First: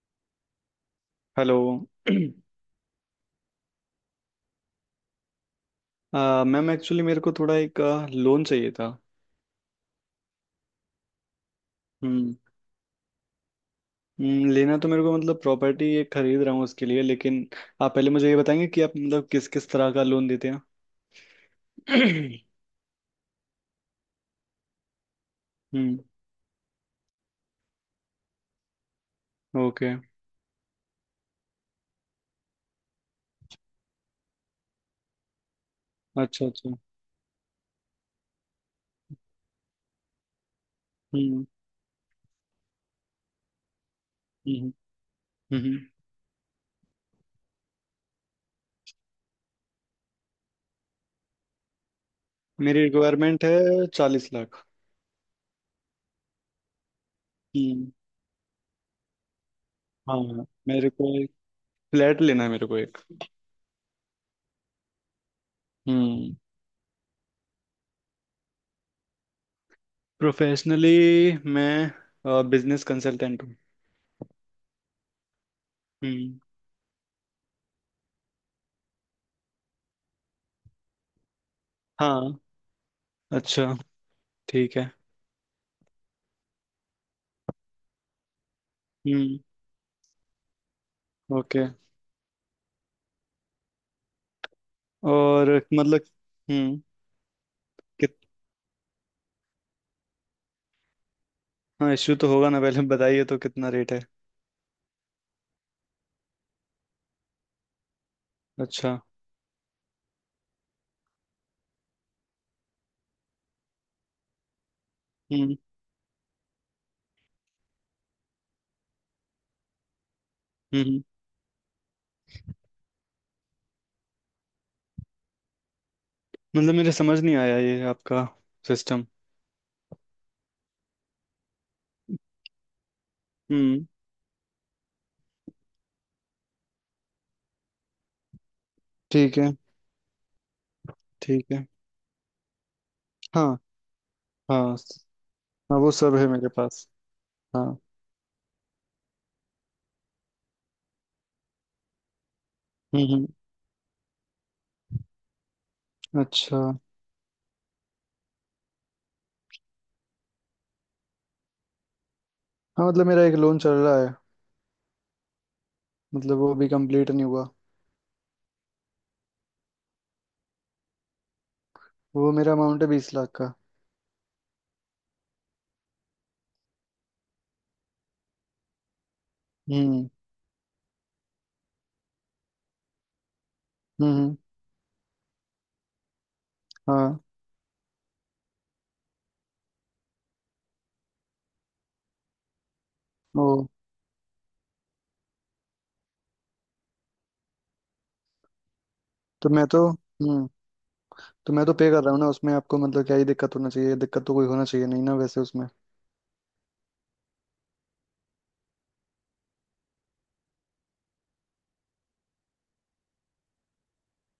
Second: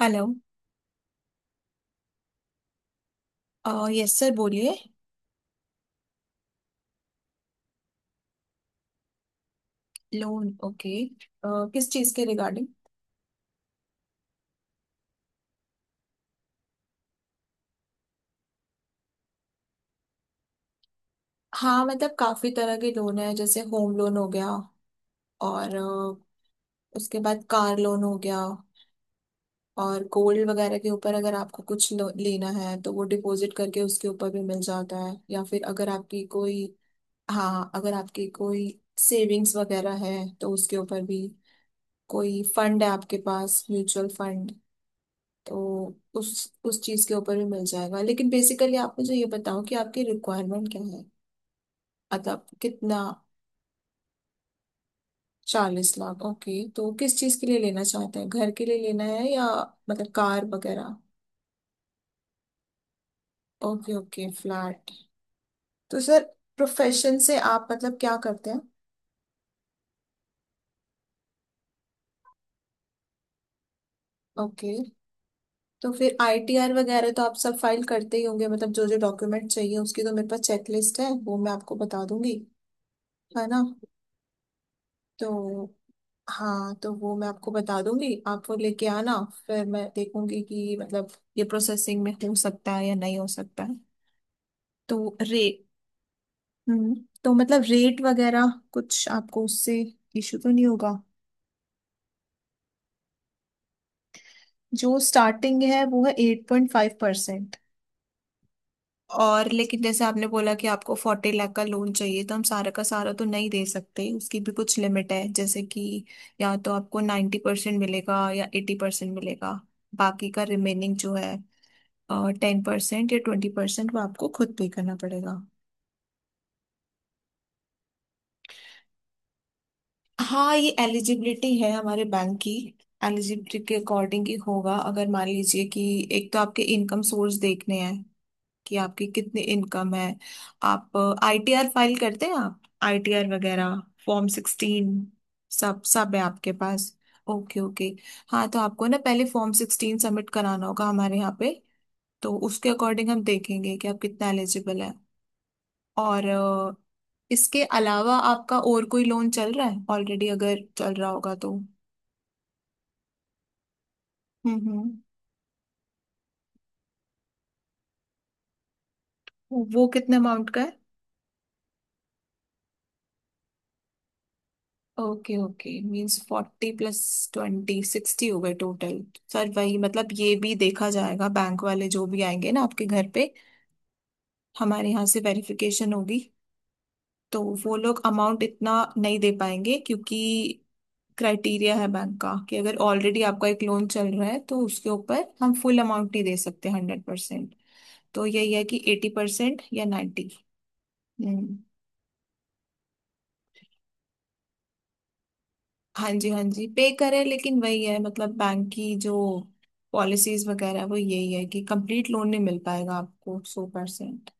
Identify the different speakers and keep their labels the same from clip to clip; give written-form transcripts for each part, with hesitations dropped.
Speaker 1: Hello.
Speaker 2: Hello.
Speaker 1: Yes sir बोलिए।
Speaker 2: Ma'am actually मेरे को थोड़ा एक लोन चाहिए था।
Speaker 1: लोन, ओके, किस चीज़ के
Speaker 2: हम्म
Speaker 1: रिगार्डिंग?
Speaker 2: लेना तो मेरे को मतलब प्रॉपर्टी ये खरीद रहा हूँ उसके लिए, लेकिन आप पहले मुझे ये बताएंगे कि आप मतलब किस किस तरह का लोन देते हैं?
Speaker 1: हाँ मतलब काफ़ी तरह के लोन है, जैसे होम लोन हो गया और
Speaker 2: हम्म।
Speaker 1: उसके बाद कार लोन हो गया,
Speaker 2: ओके।
Speaker 1: और गोल्ड वगैरह के ऊपर अगर आपको कुछ लेना है तो वो डिपॉजिट करके उसके ऊपर भी मिल जाता है, या फिर अगर आपकी
Speaker 2: अच्छा
Speaker 1: कोई।
Speaker 2: अच्छा।
Speaker 1: हाँ अगर आपकी कोई सेविंग्स वगैरह है तो उसके ऊपर भी,
Speaker 2: हम्म
Speaker 1: कोई फंड है आपके पास म्यूचुअल फंड,
Speaker 2: हम्म हम्म हम्म।
Speaker 1: तो उस चीज के ऊपर भी मिल जाएगा। लेकिन बेसिकली आप मुझे ये बताओ कि आपकी रिक्वायरमेंट क्या है, मतलब
Speaker 2: मेरी
Speaker 1: कितना?
Speaker 2: रिक्वायरमेंट है 40 लाख।
Speaker 1: 40 लाख, ओके। तो किस चीज के लिए लेना
Speaker 2: हम्म।
Speaker 1: चाहते हैं, घर के लिए लेना है या मतलब
Speaker 2: हाँ
Speaker 1: कार
Speaker 2: मेरे
Speaker 1: वगैरह?
Speaker 2: को एक फ्लैट लेना है, मेरे को एक।
Speaker 1: Okay okay flat. तो सर
Speaker 2: हम्म।
Speaker 1: प्रोफेशन से आप मतलब क्या करते हैं?
Speaker 2: प्रोफेशनली मैं बिजनेस कंसल्टेंट हूँ।
Speaker 1: ओके, तो फिर
Speaker 2: हम्म।
Speaker 1: आईटीआर वगैरह तो आप सब फाइल करते ही होंगे। मतलब जो जो डॉक्यूमेंट चाहिए उसकी तो मेरे पास चेकलिस्ट है, वो मैं आपको बता
Speaker 2: हाँ।
Speaker 1: दूंगी, है ना?
Speaker 2: अच्छा। ठीक है।
Speaker 1: तो हाँ तो वो मैं आपको बता दूंगी, आप वो लेके आना,
Speaker 2: हम्म।
Speaker 1: फिर मैं देखूंगी कि मतलब ये
Speaker 2: ओके।
Speaker 1: प्रोसेसिंग में हो सकता है या नहीं हो सकता है। तो रे
Speaker 2: और मतलब हम्म
Speaker 1: हम्म तो मतलब रेट
Speaker 2: कित
Speaker 1: वगैरह कुछ आपको उससे इशू तो नहीं होगा?
Speaker 2: हाँ, इश्यू तो होगा ना? पहले बताइए तो कितना रेट है?
Speaker 1: जो स्टार्टिंग है वो है 8.5%।
Speaker 2: अच्छा।
Speaker 1: और लेकिन जैसे आपने बोला कि आपको 40 लाख का लोन चाहिए, तो हम सारा का सारा तो नहीं दे सकते, उसकी भी कुछ लिमिट है,
Speaker 2: हम्म
Speaker 1: जैसे कि या तो आपको 90% मिलेगा या 80% मिलेगा। बाकी का
Speaker 2: हम्म
Speaker 1: रिमेनिंग
Speaker 2: हम्म,
Speaker 1: जो है 10% या 20% वो आपको खुद पे करना पड़ेगा।
Speaker 2: मतलब मेरे समझ नहीं आया ये आपका सिस्टम।
Speaker 1: हाँ ये एलिजिबिलिटी है हमारे बैंक की, एलिजिबिलिटी के
Speaker 2: हम्म।
Speaker 1: अकॉर्डिंग ही होगा। अगर मान लीजिए कि एक तो आपके इनकम सोर्स देखने हैं, कि आपकी
Speaker 2: ठीक
Speaker 1: कितनी
Speaker 2: है।
Speaker 1: इनकम है। आप
Speaker 2: ठीक है।
Speaker 1: आईटीआर फाइल करते हैं? आप आईटीआर
Speaker 2: हाँ।
Speaker 1: वगैरह फॉर्म
Speaker 2: हाँ।
Speaker 1: सिक्सटीन
Speaker 2: हाँ
Speaker 1: सब
Speaker 2: वो सब
Speaker 1: सब है
Speaker 2: है मेरे
Speaker 1: आपके
Speaker 2: पास।
Speaker 1: पास? ओके
Speaker 2: हाँ।
Speaker 1: ओके। हाँ तो आपको ना पहले फॉर्म 16 सबमिट कराना होगा हमारे यहाँ पे, तो उसके अकॉर्डिंग हम
Speaker 2: हम्म।
Speaker 1: देखेंगे कि आप कितना एलिजिबल है। और
Speaker 2: अच्छा।
Speaker 1: इसके अलावा आपका और कोई लोन चल रहा है ऑलरेडी? अगर चल रहा होगा तो।
Speaker 2: हाँ मतलब मेरा एक लोन चल रहा है।
Speaker 1: हम्म हम्म
Speaker 2: मतलब वो भी कंप्लीट नहीं हुआ।
Speaker 1: वो कितने अमाउंट का है?
Speaker 2: वो मेरा अमाउंट है 20 लाख का।
Speaker 1: ओके ओके, मीन्स 40 प्लस 20 60 हो गए टोटल। सर वही मतलब
Speaker 2: हम्म
Speaker 1: ये भी देखा जाएगा, बैंक वाले जो भी आएंगे ना आपके घर पे,
Speaker 2: हम्म हम्म,
Speaker 1: हमारे यहाँ से वेरिफिकेशन होगी,
Speaker 2: हाँ।
Speaker 1: तो वो लोग अमाउंट इतना नहीं दे पाएंगे, क्योंकि क्राइटेरिया है बैंक का कि अगर ऑलरेडी
Speaker 2: ओ।
Speaker 1: आपका एक लोन चल रहा है तो उसके ऊपर हम फुल अमाउंट नहीं दे सकते 100%। तो यही है कि एटी
Speaker 2: तो
Speaker 1: परसेंट
Speaker 2: मैं
Speaker 1: या
Speaker 2: तो
Speaker 1: 90।
Speaker 2: हम्म तो
Speaker 1: हम्म,
Speaker 2: मैं तो पे कर रहा हूँ ना उसमें, आपको मतलब क्या ही दिक्कत होना चाहिए? दिक्कत तो कोई होना चाहिए नहीं ना वैसे उसमें।
Speaker 1: हाँ जी हाँ जी पे करें, लेकिन वही है मतलब बैंक की जो पॉलिसीज वगैरह है, वो यही है कि कंप्लीट लोन नहीं मिल पाएगा आपको 100%।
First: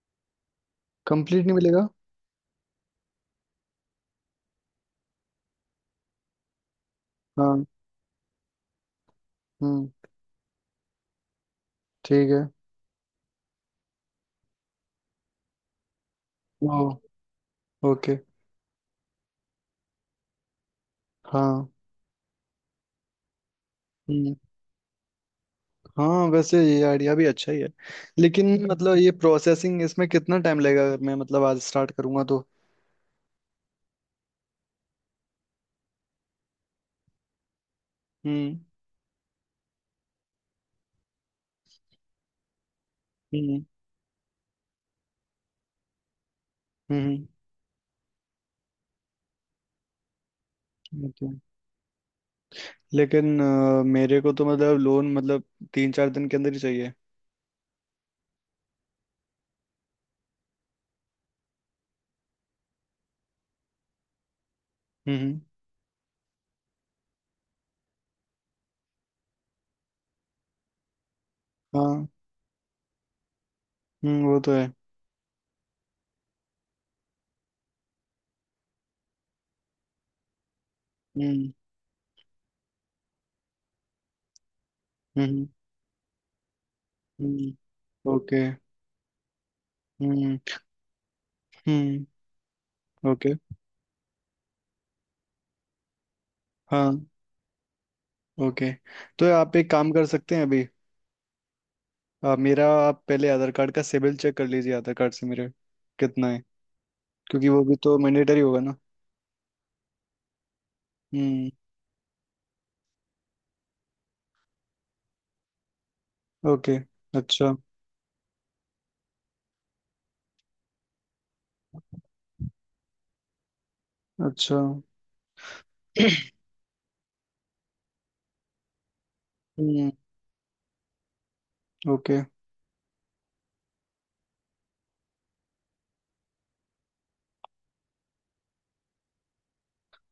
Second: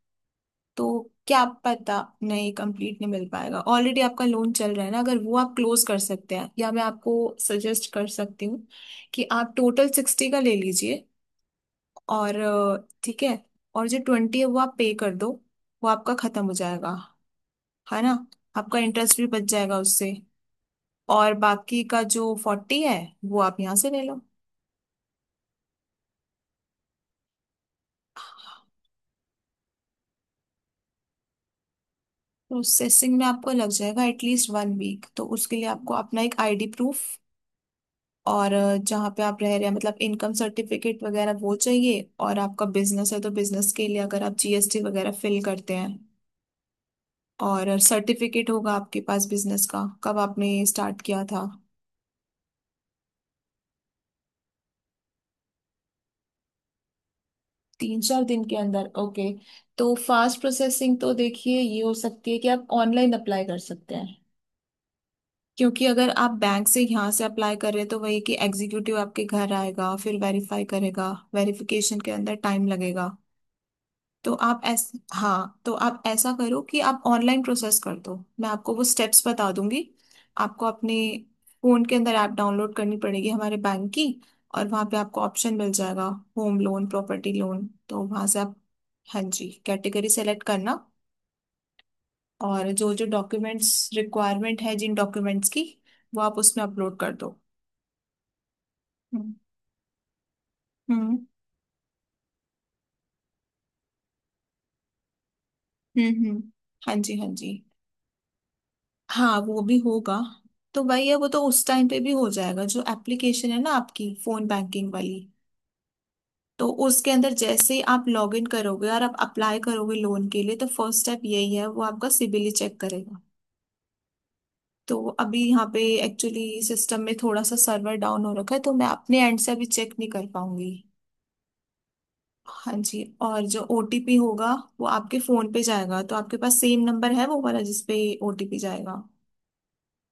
Speaker 1: तो क्या
Speaker 2: कंप्लीट नहीं मिलेगा?
Speaker 1: पता, नहीं कंप्लीट नहीं मिल पाएगा, ऑलरेडी आपका लोन चल रहा है ना। अगर वो आप क्लोज कर सकते हैं, या मैं आपको
Speaker 2: हाँ।
Speaker 1: सजेस्ट कर सकती हूँ कि आप
Speaker 2: हम्म।
Speaker 1: टोटल 60 का ले लीजिए,
Speaker 2: ठीक
Speaker 1: और
Speaker 2: है।
Speaker 1: ठीक है, और जो 20 है वो आप पे कर दो, वो आपका खत्म हो
Speaker 2: ओ।
Speaker 1: जाएगा, है ना?
Speaker 2: ओके।
Speaker 1: आपका इंटरेस्ट भी बच जाएगा उससे, और
Speaker 2: हाँ।
Speaker 1: बाकी का जो 40 है वो आप यहाँ से ले लो।
Speaker 2: हम्म। हाँ वैसे ये आइडिया भी अच्छा ही है, लेकिन मतलब ये प्रोसेसिंग इसमें कितना टाइम लगेगा अगर मैं मतलब आज स्टार्ट करूँगा तो?
Speaker 1: प्रोसेसिंग में आपको लग जाएगा एटलीस्ट वन वीक, तो उसके लिए आपको अपना एक आईडी प्रूफ और
Speaker 2: हम्म
Speaker 1: जहाँ पे आप रह रहे हैं मतलब इनकम सर्टिफिकेट वगैरह वो चाहिए, और आपका बिजनेस है तो
Speaker 2: हम्म
Speaker 1: बिजनेस के लिए अगर आप जीएसटी वगैरह फिल करते हैं,
Speaker 2: हम्म हम्म,
Speaker 1: और सर्टिफिकेट होगा आपके पास बिजनेस का, कब आपने स्टार्ट किया
Speaker 2: ओके।
Speaker 1: था।
Speaker 2: लेकिन मेरे को तो मतलब लोन मतलब 3-4 दिन के अंदर ही चाहिए।
Speaker 1: 3-4 दिन के अंदर, ओके। तो फास्ट प्रोसेसिंग तो देखिए ये हो सकती है कि आप ऑनलाइन अप्लाई कर सकते हैं,
Speaker 2: हम्म हम्म।
Speaker 1: क्योंकि अगर आप बैंक से यहाँ से अप्लाई कर रहे हैं तो वही कि एग्जीक्यूटिव आपके घर आएगा, फिर वेरीफाई करेगा, वेरिफिकेशन
Speaker 2: हाँ।
Speaker 1: के अंदर टाइम लगेगा। तो
Speaker 2: वो तो
Speaker 1: आप
Speaker 2: है।
Speaker 1: ऐस हाँ तो आप ऐसा करो कि आप ऑनलाइन प्रोसेस कर दो, मैं आपको वो स्टेप्स बता दूंगी। आपको अपने
Speaker 2: हम्म
Speaker 1: फोन के अंदर ऐप डाउनलोड करनी पड़ेगी हमारे बैंक की, और वहाँ पे आपको
Speaker 2: हम्म।
Speaker 1: ऑप्शन मिल जाएगा होम लोन प्रॉपर्टी
Speaker 2: हम्म।
Speaker 1: लोन, तो वहाँ से
Speaker 2: ओके।
Speaker 1: आप हाँ जी कैटेगरी
Speaker 2: हम्म
Speaker 1: सेलेक्ट करना,
Speaker 2: हम्म।
Speaker 1: और जो जो
Speaker 2: ओके।
Speaker 1: डॉक्यूमेंट्स रिक्वायरमेंट है, जिन डॉक्यूमेंट्स की, वो आप उसमें
Speaker 2: हाँ।
Speaker 1: अपलोड कर दो।
Speaker 2: ओके। तो आप एक काम कर सकते हैं अभी।
Speaker 1: हम्म
Speaker 2: मेरा आप पहले आधार कार्ड का सिबिल चेक कर लीजिए, आधार कार्ड से मेरे कितना
Speaker 1: हम्म,
Speaker 2: है?
Speaker 1: हाँ जी हाँ
Speaker 2: क्योंकि
Speaker 1: जी।
Speaker 2: वो भी तो मैंडेटरी होगा ना।
Speaker 1: हाँ वो भी होगा, तो भैया वो तो
Speaker 2: हम्म।
Speaker 1: उस टाइम पे भी हो जाएगा, जो एप्लीकेशन है ना आपकी फोन बैंकिंग वाली, तो
Speaker 2: ओके।
Speaker 1: उसके अंदर
Speaker 2: अच्छा।
Speaker 1: जैसे ही आप लॉग इन करोगे और आप अप्लाई करोगे लोन के लिए तो फर्स्ट स्टेप यही है, वो आपका सिबिल चेक करेगा।
Speaker 2: अच्छा।
Speaker 1: तो अभी यहाँ पे एक्चुअली सिस्टम में थोड़ा सा सर्वर डाउन हो रखा है, तो मैं अपने एंड से अभी
Speaker 2: हम्म।
Speaker 1: चेक नहीं कर पाऊंगी।
Speaker 2: ओके।
Speaker 1: हाँ जी, और जो ओटीपी होगा वो आपके फोन पे जाएगा, तो आपके पास सेम नंबर है वो वाला जिसपे ओटीपी जाएगा,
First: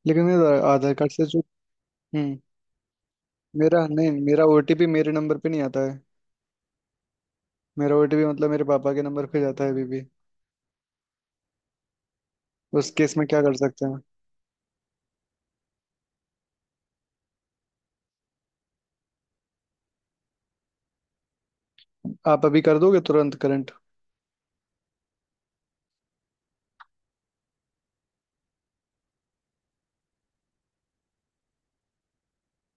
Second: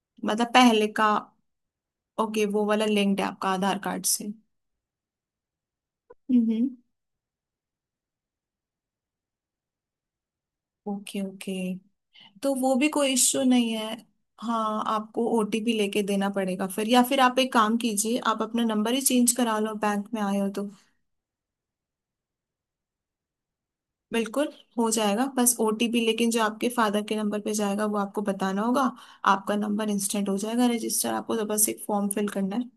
Speaker 2: लेकिन
Speaker 1: मतलब
Speaker 2: मेरा
Speaker 1: पहले
Speaker 2: आधार
Speaker 1: का?
Speaker 2: कार्ड से जो हम्म
Speaker 1: ओके, वो वाला लिंक्ड है आपका आधार
Speaker 2: मेरा
Speaker 1: कार्ड
Speaker 2: नहीं,
Speaker 1: से।
Speaker 2: मेरा ओटीपी मेरे नंबर पे नहीं आता है।
Speaker 1: हम्म,
Speaker 2: मेरा ओटीपी मतलब मेरे पापा के नंबर पे जाता है अभी भी।
Speaker 1: ओके ओके, तो वो भी
Speaker 2: उस
Speaker 1: कोई
Speaker 2: केस में
Speaker 1: इश्यू
Speaker 2: क्या कर
Speaker 1: नहीं
Speaker 2: सकते
Speaker 1: है।
Speaker 2: हैं?
Speaker 1: हाँ आपको ओटीपी लेके देना पड़ेगा फिर, या फिर आप एक काम कीजिए, आप अपना नंबर ही चेंज करा लो, बैंक में आए हो तो।
Speaker 2: आप अभी कर दोगे तुरंत करंट?
Speaker 1: बिल्कुल, हो जाएगा, बस ओटीपी लेकिन जो आपके फादर के नंबर पे जाएगा वो आपको बताना होगा। आपका नंबर इंस्टेंट हो जाएगा रजिस्टर, आपको तो बस एक फॉर्म फिल करना है।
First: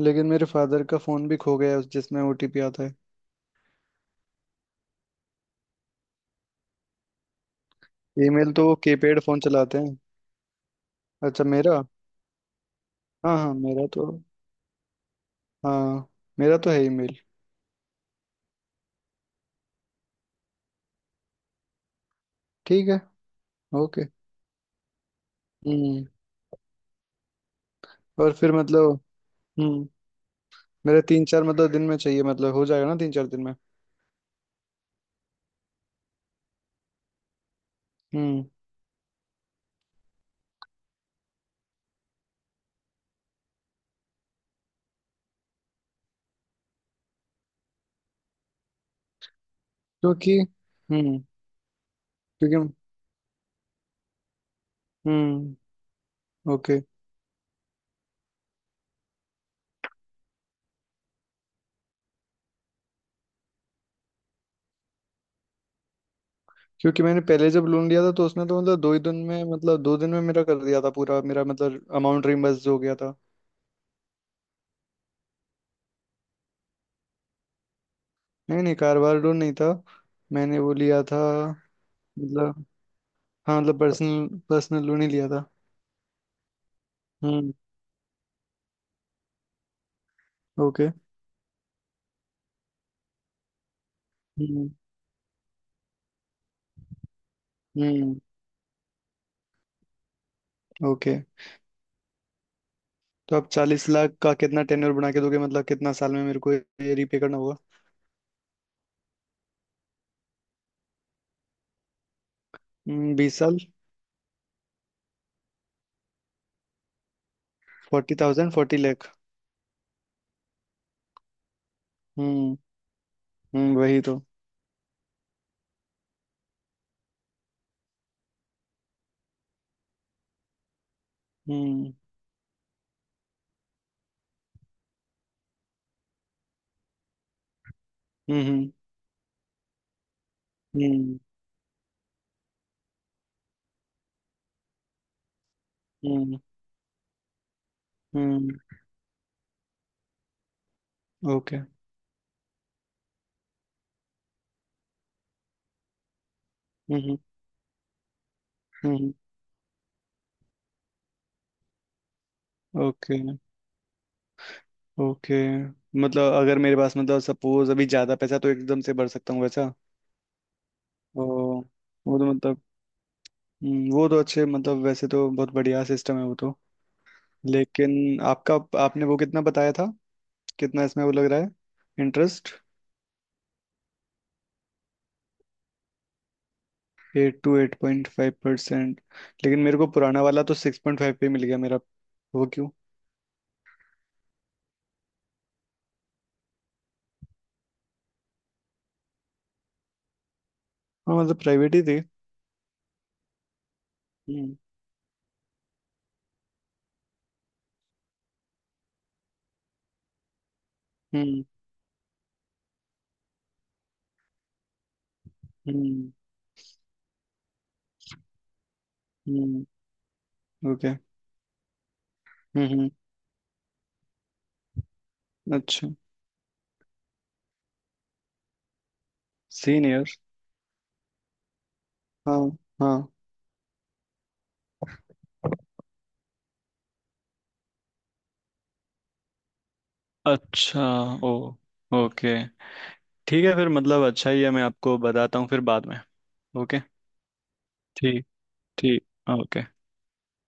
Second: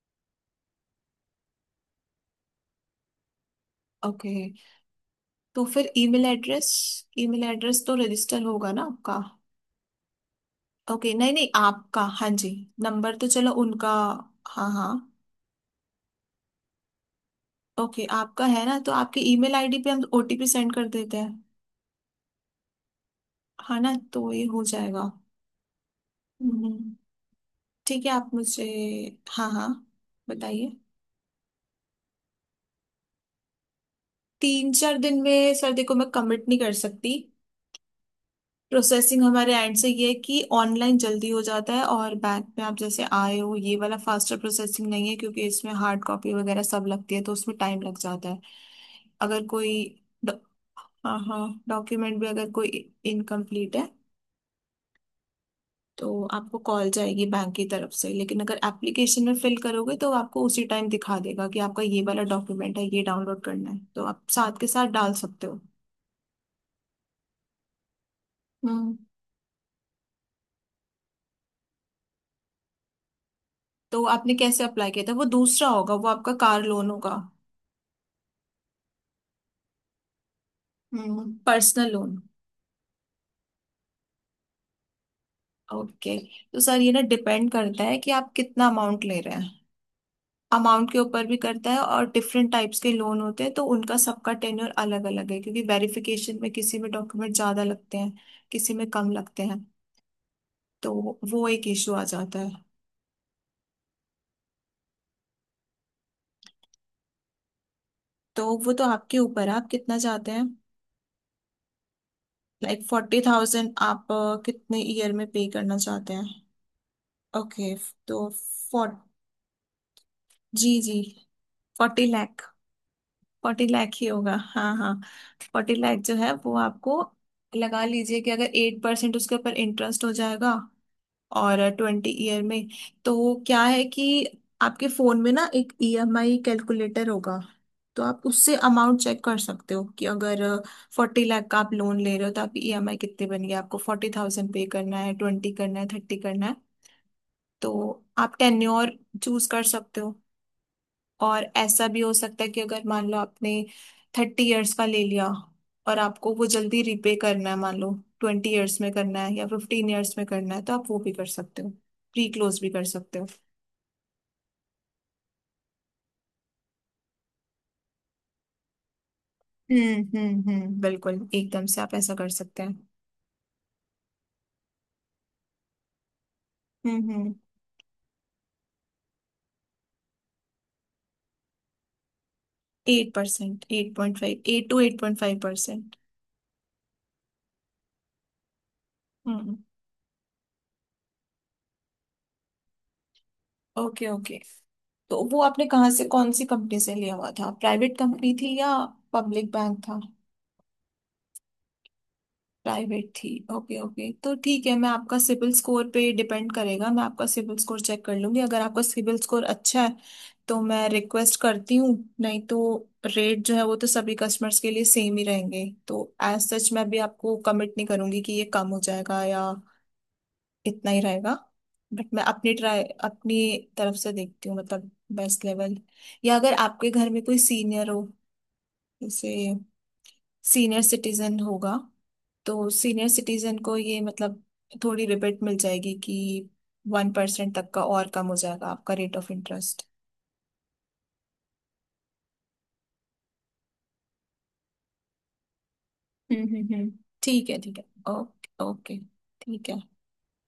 Speaker 2: लेकिन मेरे फादर का फोन भी खो गया है उस जिसमें ओटीपी आता है।
Speaker 1: ओके, तो फिर ईमेल एड्रेस, ईमेल एड्रेस तो रजिस्टर
Speaker 2: ईमेल तो
Speaker 1: होगा
Speaker 2: वो
Speaker 1: ना
Speaker 2: कीपैड
Speaker 1: आपका?
Speaker 2: फोन चलाते हैं।
Speaker 1: ओके, नहीं
Speaker 2: अच्छा
Speaker 1: नहीं,
Speaker 2: मेरा।
Speaker 1: आपका हाँ जी नंबर तो
Speaker 2: हाँ
Speaker 1: चलो
Speaker 2: हाँ मेरा
Speaker 1: उनका
Speaker 2: तो।
Speaker 1: हाँ हाँ।
Speaker 2: हाँ मेरा तो है ही मेल।
Speaker 1: ओके आपका है ना, तो आपकी ईमेल आईडी पे हम ओटीपी सेंड कर देते हैं,
Speaker 2: ठीक है।
Speaker 1: हाँ ना,
Speaker 2: ओके।
Speaker 1: तो ये हो जाएगा।
Speaker 2: हम्म।
Speaker 1: हम्म, ठीक है, आप
Speaker 2: और फिर
Speaker 1: मुझे
Speaker 2: मतलब
Speaker 1: हाँ हाँ
Speaker 2: हम्म
Speaker 1: बताइए।
Speaker 2: मेरे तीन चार मतलब दिन में चाहिए, मतलब हो जाएगा ना 3-4 दिन में?
Speaker 1: 3-4 दिन में सर, देखो मैं कमिट नहीं कर सकती,
Speaker 2: हम्म।
Speaker 1: प्रोसेसिंग हमारे एंड से ये है कि ऑनलाइन जल्दी हो जाता है, और बैंक में आप जैसे आए हो ये वाला फास्टर प्रोसेसिंग नहीं है, क्योंकि इसमें हार्ड कॉपी वगैरह सब लगती है तो उसमें टाइम लग जाता है। अगर कोई,
Speaker 2: क्योंकि
Speaker 1: हाँ
Speaker 2: हम्म
Speaker 1: हाँ, डॉक्यूमेंट भी अगर
Speaker 2: क्योंकि
Speaker 1: कोई इनकम्प्लीट है
Speaker 2: हम्म
Speaker 1: तो आपको
Speaker 2: ओके
Speaker 1: कॉल जाएगी बैंक की तरफ से, लेकिन अगर एप्लीकेशन में फिल करोगे तो आपको उसी टाइम दिखा देगा कि आपका ये वाला डॉक्यूमेंट है, ये डाउनलोड करना है, तो आप साथ के साथ डाल सकते हो।
Speaker 2: क्योंकि मैंने पहले जब लोन लिया था तो उसने तो मतलब दो
Speaker 1: हम्म,
Speaker 2: ही दिन में, मतलब 2 दिन में मेरा कर दिया था पूरा, मेरा मतलब अमाउंट रिम्बर्स हो गया था।
Speaker 1: तो आपने कैसे अप्लाई किया था? वो दूसरा होगा, वो आपका कार लोन होगा।
Speaker 2: नहीं नहीं कारोबार लोन नहीं था, मैंने वो लिया था
Speaker 1: हम्म, पर्सनल लोन,
Speaker 2: मतलब, हाँ मतलब पर्सनल पर्सनल लोन ही लिया था।
Speaker 1: ओके। तो सर ये ना डिपेंड
Speaker 2: हम्म।
Speaker 1: करता है कि आप कितना अमाउंट ले रहे हैं, अमाउंट
Speaker 2: ओके।
Speaker 1: के ऊपर भी करता है, और डिफरेंट टाइप्स के लोन होते हैं तो उनका सबका
Speaker 2: हम्म
Speaker 1: टेन्योर अलग अलग है, क्योंकि वेरिफिकेशन में किसी में डॉक्यूमेंट ज्यादा लगते हैं,
Speaker 2: हम्म।
Speaker 1: किसी में कम लगते हैं, तो
Speaker 2: ओके,
Speaker 1: वो एक इशू आ जाता है।
Speaker 2: तो आप 40 लाख का कितना टेन्योर बना के दोगे, मतलब कितना साल में मेरे को ये रीपे करना होगा?
Speaker 1: तो वो तो आपके ऊपर है, आप कितना चाहते हैं, लाइक फोर्टी
Speaker 2: 20 साल।
Speaker 1: थाउजेंड आप कितने ईयर में पे करना चाहते हैं? ओके,
Speaker 2: फोर्टी
Speaker 1: तो
Speaker 2: थाउजेंड फोर्टी
Speaker 1: फोर
Speaker 2: लाख
Speaker 1: जी जी, 40 लाख,
Speaker 2: हम्म।
Speaker 1: फोर्टी लाख
Speaker 2: वही
Speaker 1: ही
Speaker 2: तो।
Speaker 1: होगा, हाँ हाँ। 40 लाख जो है वो आपको लगा लीजिए कि अगर 8% उसके ऊपर इंटरेस्ट हो जाएगा, और
Speaker 2: हम्म
Speaker 1: 20 ईयर में, तो क्या है कि आपके फोन में ना एक ईएमआई कैलकुलेटर होगा, तो आप उससे
Speaker 2: हम्म
Speaker 1: अमाउंट चेक कर सकते हो कि अगर
Speaker 2: हम्म
Speaker 1: 40 लाख का आप लोन ले रहे हो तो आपकी ईएमआई कितनी बन गई, आपको 40,000 पे करना है, 20 करना है, 30
Speaker 2: हम्म
Speaker 1: करना है। तो आप
Speaker 2: हम्म।
Speaker 1: टेन्योर चूज कर सकते हो, और
Speaker 2: ओके।
Speaker 1: ऐसा भी हो सकता है कि अगर मान लो आपने 30 इयर्स का ले लिया और आपको वो जल्दी रिपे
Speaker 2: हम्म
Speaker 1: करना है, मान लो 20 इयर्स में
Speaker 2: हम्म।
Speaker 1: करना है या 15 इयर्स में करना है, तो आप वो भी कर सकते हो, प्री क्लोज भी कर सकते
Speaker 2: ओके
Speaker 1: हो।
Speaker 2: ओके, मतलब अगर मेरे पास मतलब सपोज अभी ज्यादा पैसा तो एकदम से भर सकता हूँ वैसा?
Speaker 1: हम्म,
Speaker 2: ओ।
Speaker 1: बिल्कुल एकदम से आप ऐसा
Speaker 2: वो तो
Speaker 1: कर
Speaker 2: मतलब
Speaker 1: सकते हैं।
Speaker 2: वो तो अच्छे मतलब वैसे तो बहुत बढ़िया सिस्टम है वो तो।
Speaker 1: हम्म,
Speaker 2: लेकिन आपका, आपने वो कितना बताया था, कितना इसमें वो लग रहा है interest?
Speaker 1: Eight percent, 8.5, 8 to 8.5%।
Speaker 2: 8 to 8.5%?
Speaker 1: हम्म,
Speaker 2: लेकिन मेरे को पुराना वाला तो 6.5 पे मिल गया मेरा, वो क्यों?
Speaker 1: ओके ओके, तो वो आपने कहाँ से कौन सी कंपनी से लिया हुआ था, प्राइवेट कंपनी थी या पब्लिक बैंक था?
Speaker 2: हाँ मतलब प्राइवेट ही थे।
Speaker 1: प्राइवेट थी, ओके ओके, तो
Speaker 2: हम्म
Speaker 1: ठीक है। मैं आपका सिबिल स्कोर पे डिपेंड करेगा, मैं आपका सिबिल स्कोर चेक कर लूंगी, अगर आपका सिबिल स्कोर अच्छा है तो मैं रिक्वेस्ट
Speaker 2: हम्म
Speaker 1: करती हूँ, नहीं तो रेट जो है वो तो सभी कस्टमर्स के लिए सेम ही रहेंगे, तो
Speaker 2: हम्म
Speaker 1: एज सच मैं भी आपको कमिट नहीं करूंगी कि ये कम हो जाएगा या
Speaker 2: हम्म।
Speaker 1: इतना
Speaker 2: ओके।
Speaker 1: ही रहेगा। बट मैं
Speaker 2: हम्म।
Speaker 1: अपनी तरफ से देखती हूँ, मतलब बेस्ट लेवल,
Speaker 2: अच्छा।
Speaker 1: या अगर आपके घर में कोई सीनियर हो, जैसे
Speaker 2: सीनियर?
Speaker 1: सीनियर सिटीजन होगा
Speaker 2: हाँ।
Speaker 1: तो सीनियर
Speaker 2: हाँ।
Speaker 1: सिटीजन को ये मतलब थोड़ी रिबेट मिल जाएगी कि 1% तक का और कम हो जाएगा आपका रेट ऑफ इंटरेस्ट।
Speaker 2: अच्छा। ओ। ओके। ठीक है, फिर मतलब अच्छा ही है, मैं आपको बताता हूँ फिर बाद में। ओके।
Speaker 1: हम्म, ठीक है ठीक है,
Speaker 2: ठीक।
Speaker 1: ओके ओके,
Speaker 2: ठीक। ओके।
Speaker 1: ठीक है।